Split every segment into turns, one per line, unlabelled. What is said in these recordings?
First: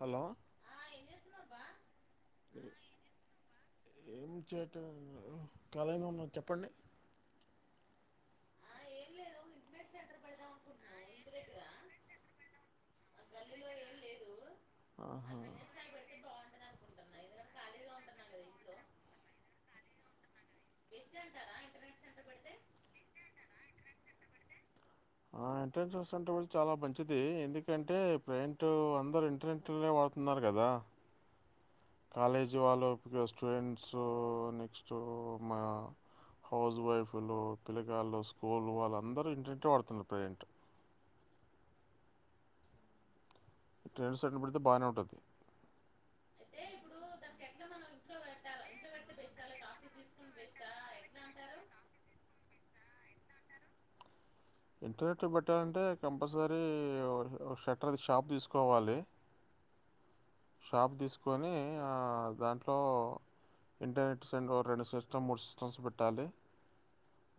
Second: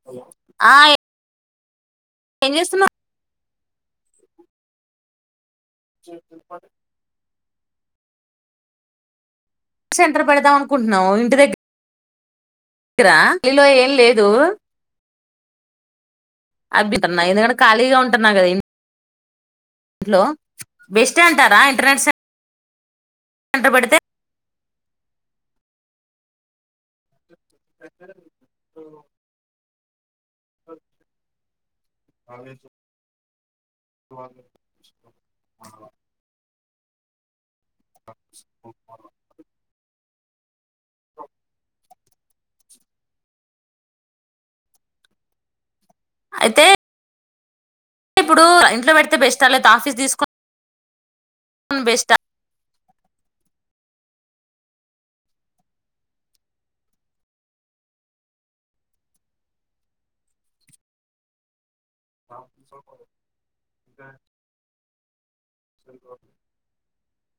Hello
ఏ జేస్తునవ్
ఏం చేయట్లే నేను కాళీగనే ఉన్నా చెప్పండి
సెంటర్ పెడదాం అనుకుంటున్నావు ఇంటి దగ్ ఇరా ఇలో ఏం లేదు
ఆహా
అబీత్ నైన్ వరకు ఖాళీగా ఉంటున్నా కదా ఇం హలో బెస్ట్ అంటారా ఇంటర్నెట్ సె కంటపడితే
ఆ ఏంట్రాన్సస్ సెంటర్ పెడితే చాలా మంచిది ఇది ఎందుకంటే ప్రైంట్ అందరు ఇంటర్నెట్ లనే వాడ్ తున్నారు కదా కాలేజీ వాళ్ళు ఇపుడు ఇగ స్టూడెంట్స్ నెక్స్ట్ మా హౌస్ వైఫలో పిల్లగాళ్లు స్కూలు వాళ్ళందరూ ఇంటర్నెట్ ఏ వాడుతున్నరు ప్రసెంటు ఈ ట్రైనింగ్ సెంటర్ పెడితే బానే ఉంటది
అయితే ఇప్పుడు ఇంట్లో పెడితే బెస్ట లేతే ఆఫీస్ తీసుకొ ఉమ్ బెస్ట
ఇంటర్నెట్ పెట్టాలంటే కంపల్సరీ ఒ షటర్ది షాప్ తీసుకోవాలి షాప్ దీసుకొని ఆ దాంట్లో ఇంటర్నెట్ సెంట్రూ రెండు సిస్టమ్ మూడు సిస్టమ్స్ పెట్టాలి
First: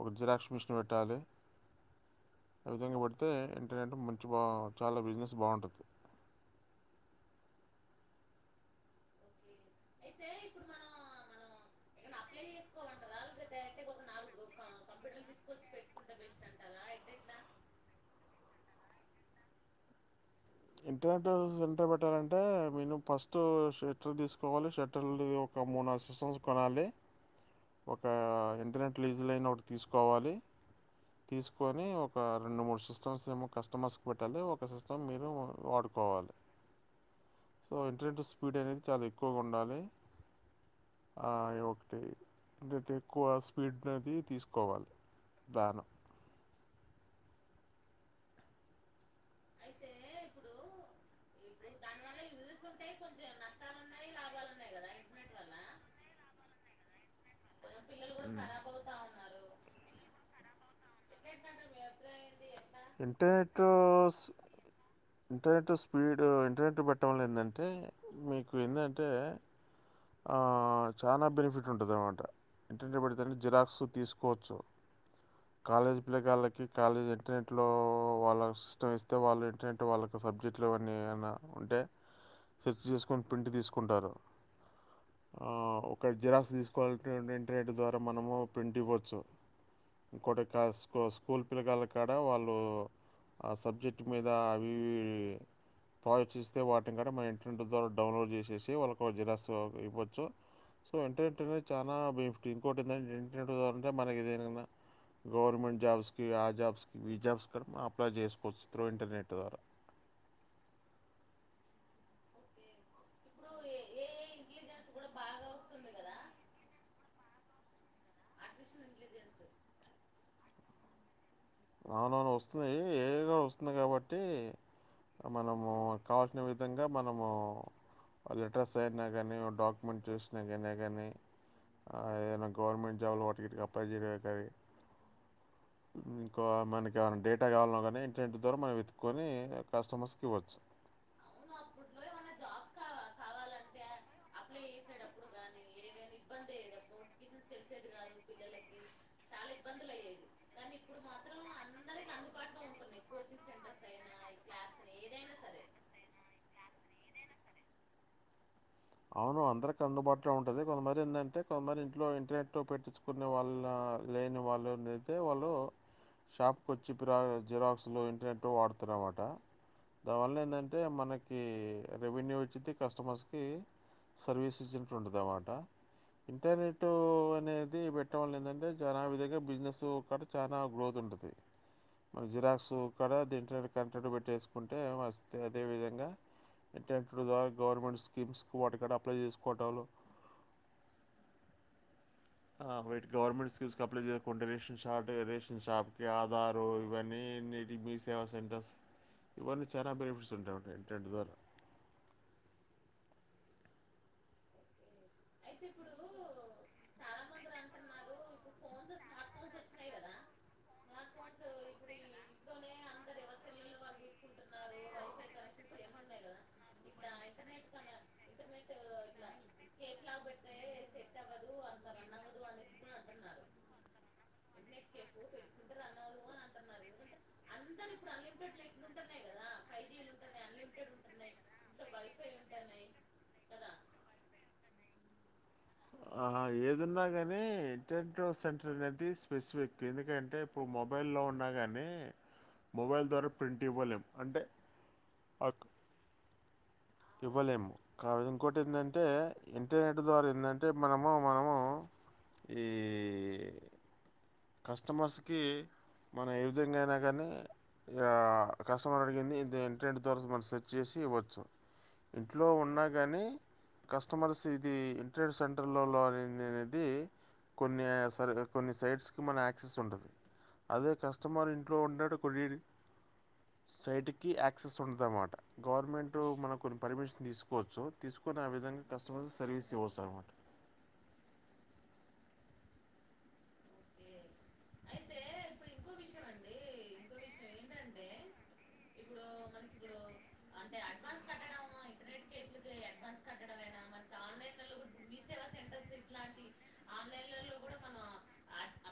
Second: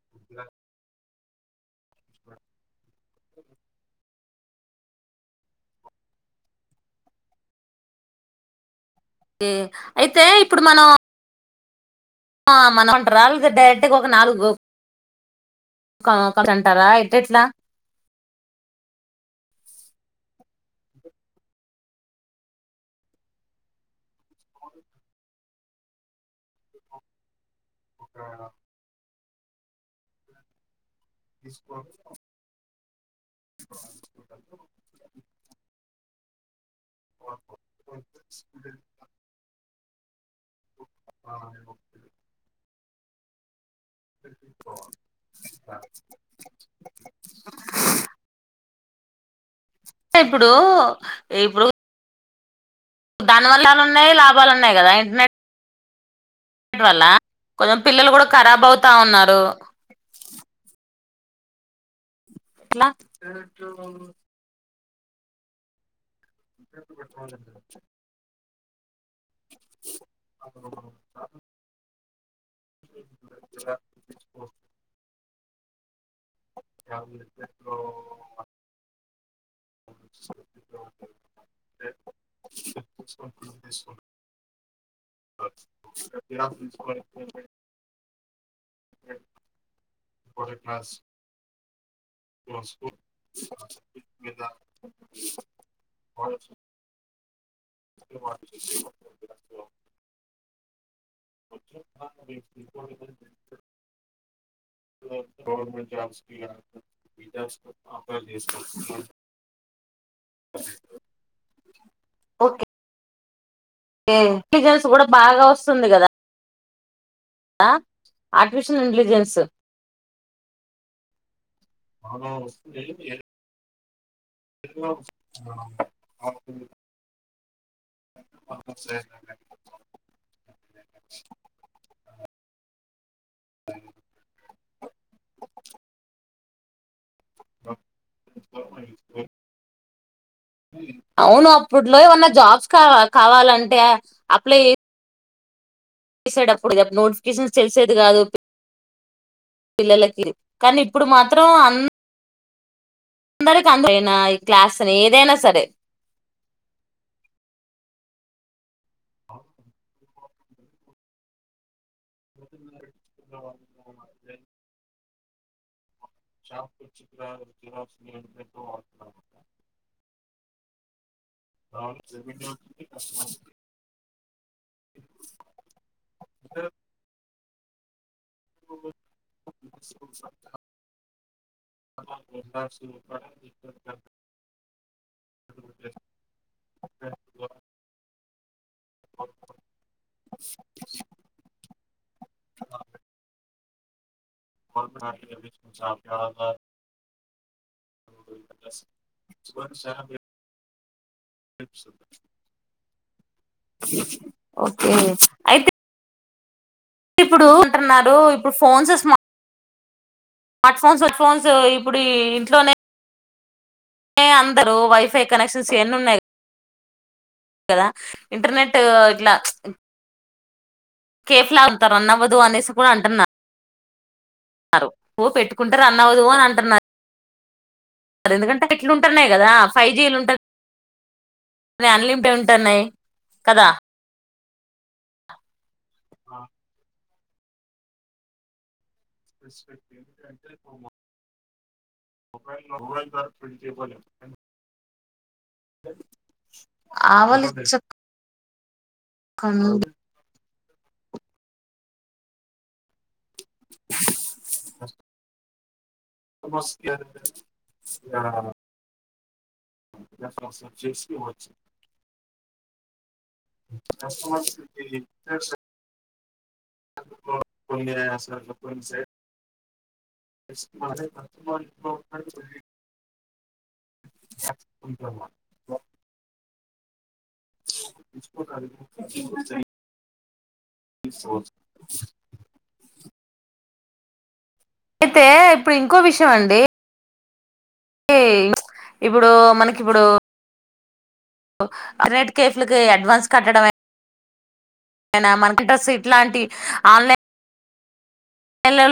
ఒక జిరాక్స్ మిషన్ పెట్టాలి ఆ విధంగా వెడితే ఇంటర్నెట్ మ చుబా చాలా బిజినెస్ బాగుంటది
కే అయితే ఇప్పుడు మనం మనం [unintelligible] లే డైరెక్ట్ ఒక నాలుగు అంటారా ఒకటి అంటారా ఎట్లా ఎట్లా
ఇంటర్నెట్ సెంటర్ పెట్టాలంటే మేను ఫస్ట్ షటర్ తీసుకోవాలి షటర్ ఒక మూడు సిస్టమ్స్ కొనాలి ఒక ఇంటర్నెట్ ప్లీజ్లైన్ ఒకటి తీసుకోవాలి తీసుకొని ఒక రెండు మూడు సిస్ [unintelligible] ఏమో కస్టమర్స్ కు పెట్టాలి ఒక సిస్టం మీరు వాడుకోవాలి సో ఇంటర్నెట్ స్పీడ్ అనేది చాలా ఎక్కువగా ఉండాలి ఆ ఒకటి డి కోస్ దానం
ఆ ఇప్పుడు ఇప్పుడు దానివల్లలా ఉన్నాయి లాభాలు ఉన్నాయి కదా ఇంటర్నెట్ ట్ వళ్ళ కొంచెం పిల్లలు కూడా ఖరాబ్ అవుతా ఉన్నారు ఎలా
ఇంటర్నెట్ ఇంటర్నెట్ స్పీడ్ ఇప్పుడు ఇంటర్నెట్ పెట్టడం వల్ల ఏంది అంటే మీకు ఎంద్ అంటే ఆచాలా బెనిఫిట్ ఉంటదనమాట ఇంటింటి పెడ్తానే జిరాక్స్ తీసుకోచ్చు కాలేజి పిల్లగాళ్ళకి కాలేజీ ఇంటర్నెట్ లో వాళ్ళ సిస్టం ఇస్ వాళ్లవిన్ టెంత్ వాలకిసబ్జెక్ట్లు అవన్నీ గనా ఉంటే సెర్చ్ చేసుకొని ప్రింట్ తీసుకుంటారు ఒక జిరాక్స్ తీసుకోవాలి ఇంటర్నెట్ ద్వారా మనము ప్రింట్ ఇవ్వచ్చు ఇంకొటి కా స్ స్కూల్ పిలగా లకి ఇక్కడ వాళ్ళు ఆ సబ్జెక్ట్ మీద అవి ఇవి ప్రాజెక్ట్స్ ఇస్తే వాటిని కూడా మన ప్రెంట్ ద్వారా డౌన్లోడ్ చేసేసి వాళ్ళకు జిరాక్స్ఇవ్వచ్చు [inaudible] చానా బెనిఫిట్ ఇంకోటి ఏంటంటే ఇంటర్నెట్ ద్వారా అంటే మనకి ఏదేన్నా గవర్నమెంట్ జాబ్స్ కి ఆ జాబ్స్ కి ఈ జాబ్స్ కి మనం అప్లై చేసుకోవచ్చు త్రూ ఇంటర్నెట్ ద్వారా
ఓకే ఎం [unintelligible] ట్లిజన్ కూడ బాగా వస్తుంది కదా ఆ ఆర్టిఫిషిల్ ఇంటెలిజెన్స్
అవునునవును వస్తుంది ఏఏ కూడ వస్తు వత్తుంది. కాబటి [unintelligible] అంటే మనము కావాల్సిన విధంగా మనము లెటర్స్ అయినా కానీ డాక్యుమెంట్ చేసినా కానా కానీ ఏవన్న గవర్నమెంట్ జాబ్లు వాటికి వీటికిఅప్లై చేయడంకానీ మీ కొ ఆర్న్ నానికి డేటా కావాలన్న కానీ ఇంటర్‌నెట్ ద్వారా మనం వెతుకొని కస్టమర్స్
అవును అప్పుట్లో ఏమన్నా జాబ్స్ కా కావాలంటే అప్లై చె వేసెడప్పుడు గా నూన్స్ [unintelligible] చేసేది కాదు పిల్లలకి కానీ ఇప్పుడు మాత్రం అన్ క్లాస్ అయినా ఏదైనా సరే
అవును అందరికి అందుబాట్ ఇంట్లొ ఉంటది కొంతమరి ఎందంటే కొల్మరి ఇంట్లోఇంటర్నెట్ పెట్టించుకునే వాళ్ళ లేని వాళ్ళు దే వాళ్ళు షాప్ కి వచ్చి పిరా జిరక్స్ లు ఇంటర్నెట్ వాడుతున్నారన మాట దానివల్ల ఏందంటే ఎ మనక్
అవును రవెన్యూ కి కస్టమర్స్ కి
సర్వీస్ ఇచ్చినట్టు ఉండుదన్నమాట ఇంటర్నెట్ అనేది బెట్ పెట్టడం వల్ల ఏంటంటే చాలా విధంగా బిజినెస్ కాడ చాలా గ్రోత్ ఉంటాది మన జిరాక్స్ ఇక్కడ ద ఇంటర్నెట్ కనెక్టట్ పెట్టేసుకుంటే వే అదేవిధంగా ఇంటర్నెట్ ద్వారా గవర్నమెంట్స్ కిబ్బ్ ఓటర్ కార్డ్ అప్లై చేసుకోవాటలు ఆ వెట్ గవర్నమెంట్స్ పీస్ కి అప్లే చేయం కొండ రేషన్ ఇరి [unintelligible] రేషన్ షాప్కి ఆధారు ఇవన్నీన్నిటి మీ సేవా సెంటర్స్ ఇవన్నీ చాలా బెనిఫిట్స్ ఉంటాయి బ్రో టెండ్ గర్
ఓకే అయితే ఇప్పుడు అంటున్నారు ఇప్పుడు ఫోన్స్స్ స్మార్ట్ ఫోన్స్మార్ట్ ఫోన్స్ ఇప్పుడు ఇంట్లోనే అందరు వైఫై కనెక్షన్స్ ఎన్ని ఉన్నాయి కదా ఇంటర్నెటు ఇట్ల కేఫ్లా అంత రన్ అవ్వదు అనేసి కూడా అంటున్నారు అనువ్వు పెట్టుకుంటే రన్ అవ్వదు అని అంటన్నరు ఎందుకంటే ఎట్లు ఉంటున్నాయి కదా ఫైవ్ జీలు ఉంటయి అన్లిమిటెడ్ ఉంటన్నాయి కదా
ఆ ఏదిన్నా కాని ఉ ఎ టే టె సెంటర్ అది స్పెసిఫిక్ ఎందుకంటే ఇప్పుడు మొబైల్లో ఉన్నా కానీ మొబైల్ ద్వారా ప్రింట్ ఇవ్వలేము అంటే అక్-
అ
ఇవ్వలేము కాద కొట్టిందని
కనూలు
అంటే మనము మనము ఈ కస్టమర్స్కి మనం ఏ విధంగా అయినా కానీ ఇగ కస్టమర్ మడిగింది ఇదే ఇంటర్నెట్ ద్వారా మనం సెర్చ్ చేసి ఇవ్వచ్చు ఇంట్లో ఉన్నా గానీ కస్టమర్స్ ఇది ఇంటర్నెట్ సెంటర్లోలోని [inaudible]
కొన్ని [inaudible]
సైట్స్కి మన యాక్సెస్ ఉంటుంది అదే కస్టమర్ ఇంట్లో ఉండడు కొన్ని సైట్కి యాక్సెస్ ఉంటదన్నమాట గవర్నమెంటు మన కొన్ని పర్మిన్ తీసు తీసుకోవచ్చు తీసుకుని ఆ విేధానికి కస్టమర్ సర్వీస్ ఇవచ్చు అనమాట
అయితే ఇప్పుడు ఇంకో విషయం అండి ఇప్పుడు మనకి ఇప్పుడుర్నెట్ కేఫలకి అడ్వాన్స్ కట్టడం అనా మనకింట్రెస్ ఇట్లాంటి ఆన్లైన్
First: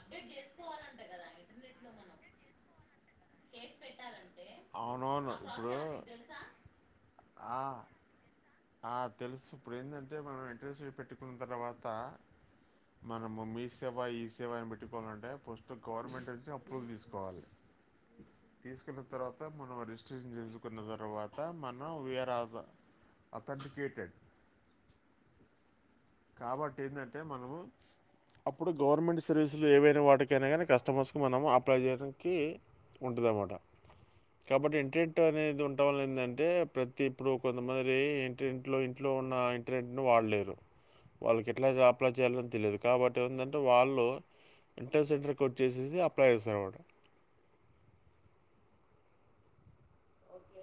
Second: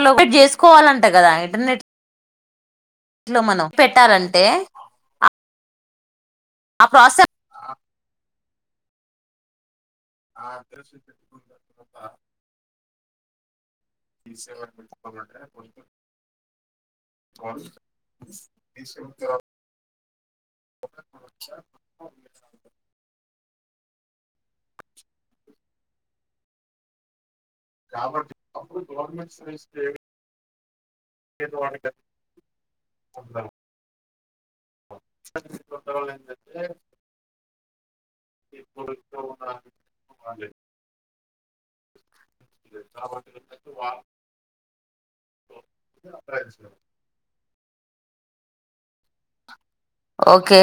లోకేట్ చేసుకోవాలంటే కదా ఇంటర్నెట్ ఇంట్లో మనం పెట్టాలంటే
అవునవును ఇప్పుడు
ఆ ప్రాస
ఆ ఆ తెలుసు ఇప్పుడు ఏందంటే మనం ఇంట్రెస్ట్ పెట్టుకున్న తర్వాత మన మమ్మీ మీ సేవా ఈ సేవ అని పెట్టుకోవాలంటే ఫస్ట్ గవర్నమెంట్ నుంచి అప్రూవల్ తీసుకోవాలి తీసుకున్న తర్వాత మనం రిజిస్ట్రేషన్ చేసుకున్న తర్వాత మనం వేరా అథెంటికేటెడ్
[inaudible]
కాబట్టి ఏందంటే మన ము అప్పుడు గవర్నమెంట్ సర్వీసులు ఏవైనా వాటికి కెనెగని కష్ట [unintelligible] మనం అప్లై చేయడానికి ఉంటుందన్నమాట కాబట్టి ఇంటర్నెట్ అనేది ఉంటం వల్ల ఏంటంటే ప్రతి ఇప్పుడు కొంతమంది ఇంట ఇంట్లో ఇంట్లో ఉన్న ఇంటర్నెట్ ని వాడలేరు వాళ్ళకి ఎట్లా అప్లై చేయాలని తెలియదు కాబట్టి ఏందంటే వాళ్ళు ఇంటర్ నెట్ సెంటర్కి వచ్చేసి అప్లై చేస్తారు అనమాట
ఓకే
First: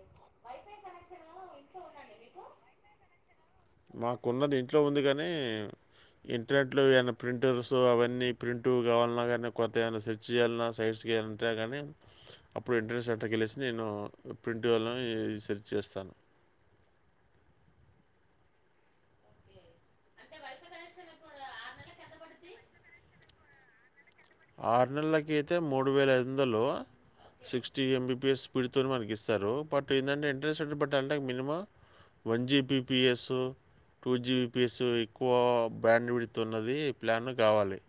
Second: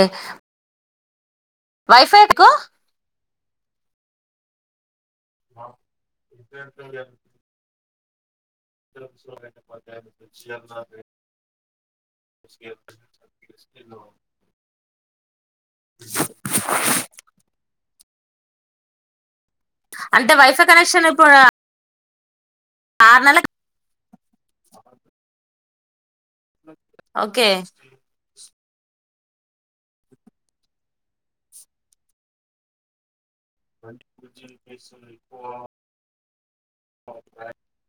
వైఫై కు
మాకున్నది ఇంట్లో ఉంది కన్ నీ ఇంటర్నెట్ లో ఏదైన ప్రింట్ లు అవన్నీ ప్రింట్ కావాలన్నా, కానీ కొత్త ఏమైనా సెర్చ్ చేయాలన్నా సైట్స్కి వెయాలంటే కానీ అప్పుడు. ఇంటర్నెట్ సెంటర్ కి నేను ప్రింట్ కాళ్లని సెర్చ్ చేస్తాను
అంటే వైఫై కనెక్షన్ ఇప్పుడ ఆరునెల్ల
ఆరు నెల్లకై తే మూడు వేలు ఇందులో
ఓకే
సిక్స్టీ ఎంబీపిఎస్ [unintelligible] మనకి ఇస్తారు బట్ ఏంటంటే ఇంట్రెస్ట్ ఎట్ పెట్టాలంటే minimum one GP PS two GB piece ఎక్కువ బ్రాండ్ విడుతున్నది ప్లాన్ కావాలి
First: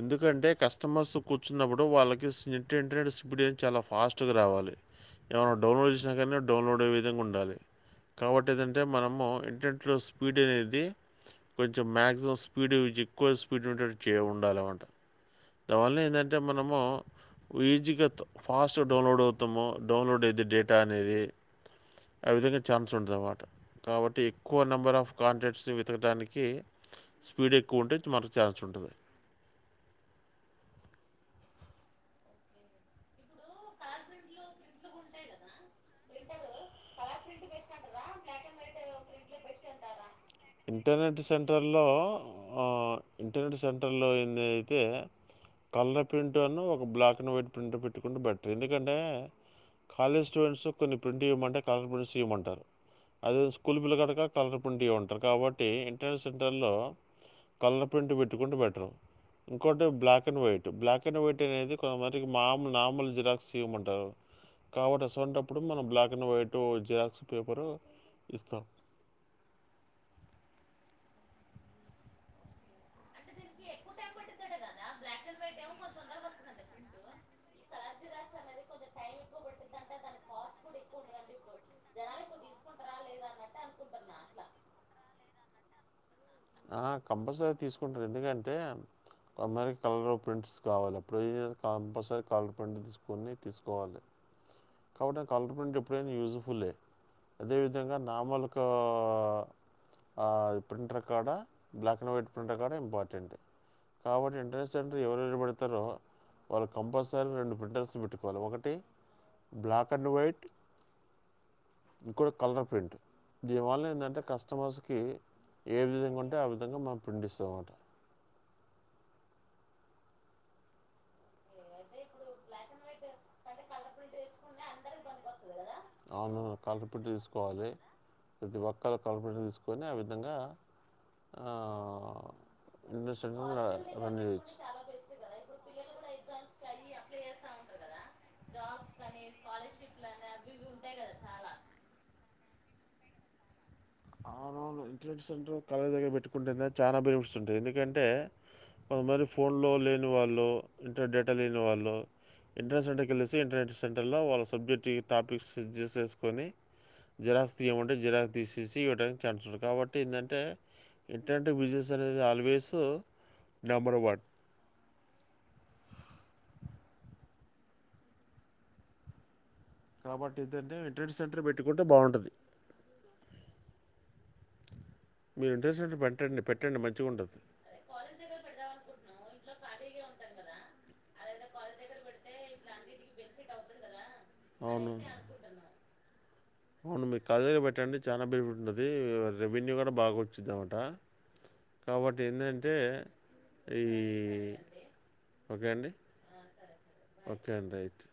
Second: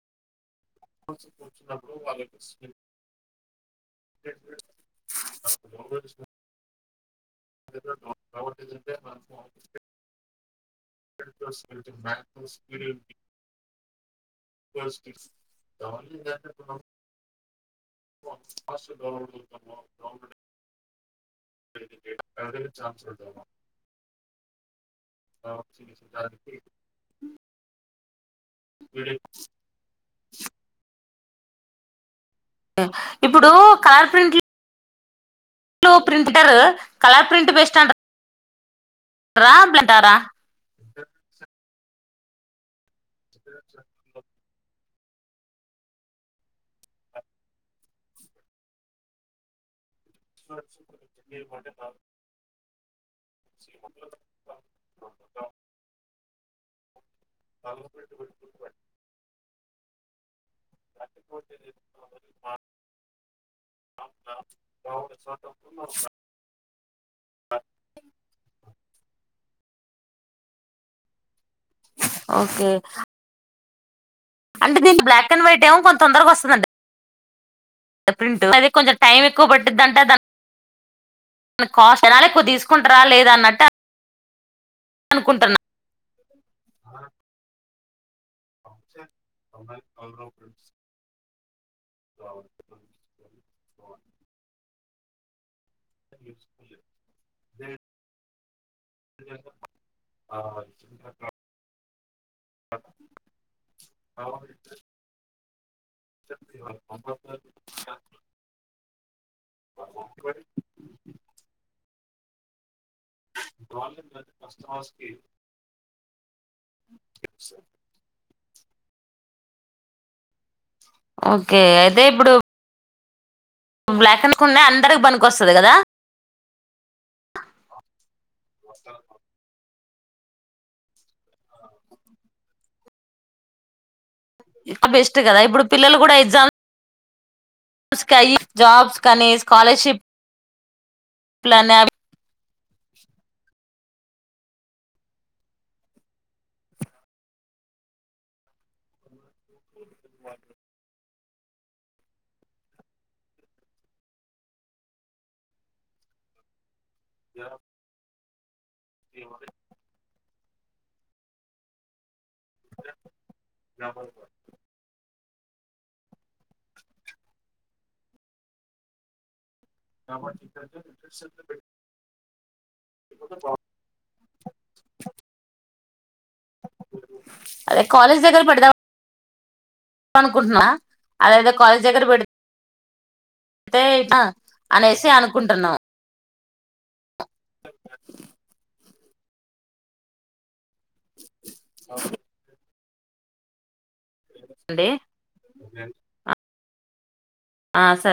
ఎందుకంటే కష్ట కస్టమర్స్ కూర్చున్నప్పుడు. వాళ్ళకి సింటర్నెట్ స్పీడ్ చాలా ఫాస్ట్ గా రావాలి, ఎమైనా డౌన్లోడ్ చేసినా కానీ డౌన్లోడ్ అయ్యె వి విధంగా ఉండాలి కాబట్టి ఏదంటే మనము ఇంటర్నెట్లో స్పీడ్ అనేది కొంచెం మాక్సిమం స్పీడ్ ఎక్కువ స్పి స్పీట్ ఉటు [inaudible] చే ఉండాలన్నమాట దానివల్ల ఏంటంటే మనము ఈజీగా ఫాస్ట్గా డౌన్లోడ్ అవుతాము డౌన్లోడ్ అయితేే డేటా అనేది ఆ విధంగా ఛాన్స్ ఉంటంది అ మాట కాబట్టి ఎక్కువ ఫో నంబర్ ఆఫ్ కాంటాక్ట్స్ని వెతకడానికి స్పీడ్ ఎక్కువ ఉంటే మర్
అ ఇప్పుడు కలర్ ప్రింట్లు లో ప్రింటటర్ కలర్ ప్రింట్ బేస్ట్ అం రాంప్లేంటారా
ఇంటర్నెట్ సెంటర్ లో ఆ ఇంటర్నెట్ సెంటర్లో ఏంది అయితే కలర్ ప్రింట్ అన్ను ఒక బ్లాక్ అండ్ వైట్ ప్రింట్ పెట్టుకుంటే బెటర్ ఎందుకంటే కాలేజ్ స్టూడెంట్స్ కొన్ని ప్రింట్ ఇవ్వమంటే కలర్ ప్రింస్ ఇవ్వమంటారు అదే స్కూల్ పిల్ల కాయలక కలర్ ప్రింట్ ఇవ్వండి కాబట్టి ఇంట్రెన్స్ సెంటర్ల్లో కలర్ ప్రింట్ పెట్టుకుంటె బెటరు ఇంకోటి black and white black and white అనేది కొంతమందికి మామూలు నార్మల్ జిరాక్స్ ఇవ్వమంటారు కాబట్టి అసువంట్టప్పుడు మనం black and white xerox paper ఇస్తాం
ఓకే అంటే దీని బ్లాక్ అండ్ వైట్ ఏమో ఎప్రైజ్ అది కొంచెం టైం ఎక్కువ పట్టుద్దంటా దాన్ని కాస్ట్ అలానే ఎక్కువ తీసుకుంటారా లేదా అన్నట్టు అనుకుంటున్నా
ఆ కంపల్సరీ తీసుకు ఎందుకంటే మరి కలర్ ప్రింట్స్ కావాలి ఇప్పుడు కంపల్సరీ కలర్ ప్రింట్ తీసుకొని తీసుకోవాలి కావుటే కలర్ అది ఎప్పుడైనా యూస్ఫుల్లే అదేవిధంగా నార్మల్. ఆహ్ ఆ ప్రింటర్ కాడ బ్లాక్ అండ్ వైట్ ప్రింటర్ కాడ ఇంపార్టెంట్ కాబట్టి ఇంటర్నెట్ సెంటర్ ఎవరు పెడు తారో వాళ్ళు కంపల్సరీ రెండు ప్రింటర్స్ పెట్టుతే ఒకటి బ్లాక్ అండ్ వైట్ ఇంకొటి కలర్ ప్రింట్ దీనివల్ల ఏందంటే కస్టమర్స్కి ఏ విధంగా ఉంటే ఆ విధంగా మనం ప్రింట్ఇస్తాం అన్నమాట
ఓకే అయితే ఇప్పుడు బ్లాక్ అని కొన్నా అన్
అవును కలర్ ప్రింట్ తీసుకోవాలి ప్రతి ఒక్కరు కలర్ ప్రింట్ తీసుకొని అవి ఆ విధంగా క్రింద షెటర్ ఉంది కదా
బెస్ట్ కదా ఇప్పుడు పిల్లలు కూడా ఎగ్జామ్ స్ జాబ్స్ కానీ స్కాలర్షిప్ ప్లానవి
అవునవును ఇంటర్నెట్ సెంటర్ కాలేజ్ దగ్గర పెట్టుకుంటే చాలా బెనిఫిట్స్ ఉంటాయి. ఎందుకంటే కొంత మంది ఫోన్ లో లే వాళ్ళు ఇ డేటా లేని వాళ్ళు ఇంటర్నెట్ సెంటర్కి వెళ్ళెసి ఇంటర్నెట్ సెంటర్లో వాళ్ళ సబ్జెక్ట్ టి టాపిక్స్ సెట్ చేసేసుకొని జిరాక్స్ తీయమంటే జిరాక్స్ దిస్ ఈజ్ తీయడానికి ఛాన్స్ ఉంటాది కాబట్టి ఏందంటే ఎంటంటే బిజినెస్ అనేది ఆలోచ వేస్తూ నెంబర్ వన్ కాబట్టి ఏందంటే ఇంటర్నెట్ సెంటర్ పెట్టుకుంటే బాగుంటాది. మీరు ఇంట్రెస్ట్న్ బేట్టి
అదే కాలేజ్ దగ్గర పెడదాం అనుకుంటున్నా అదేదో కాలేజ్ దగ్గర పెడితే అనేసి
అవును
అనుకుంటున్నాం.
అవును మీ కాలేజ్ దగ్గర పెట్టండి చానా బెనిఫిట్స్ ఉంటది. ఇ రెవెన్యూ కూడా బాగా వచ్చిద్ధి అ కాబట్టి ఏందంటె టే ఈ
అండి
ఓకే అండి ఓకే అండి
ఆ,
రైట్
సరే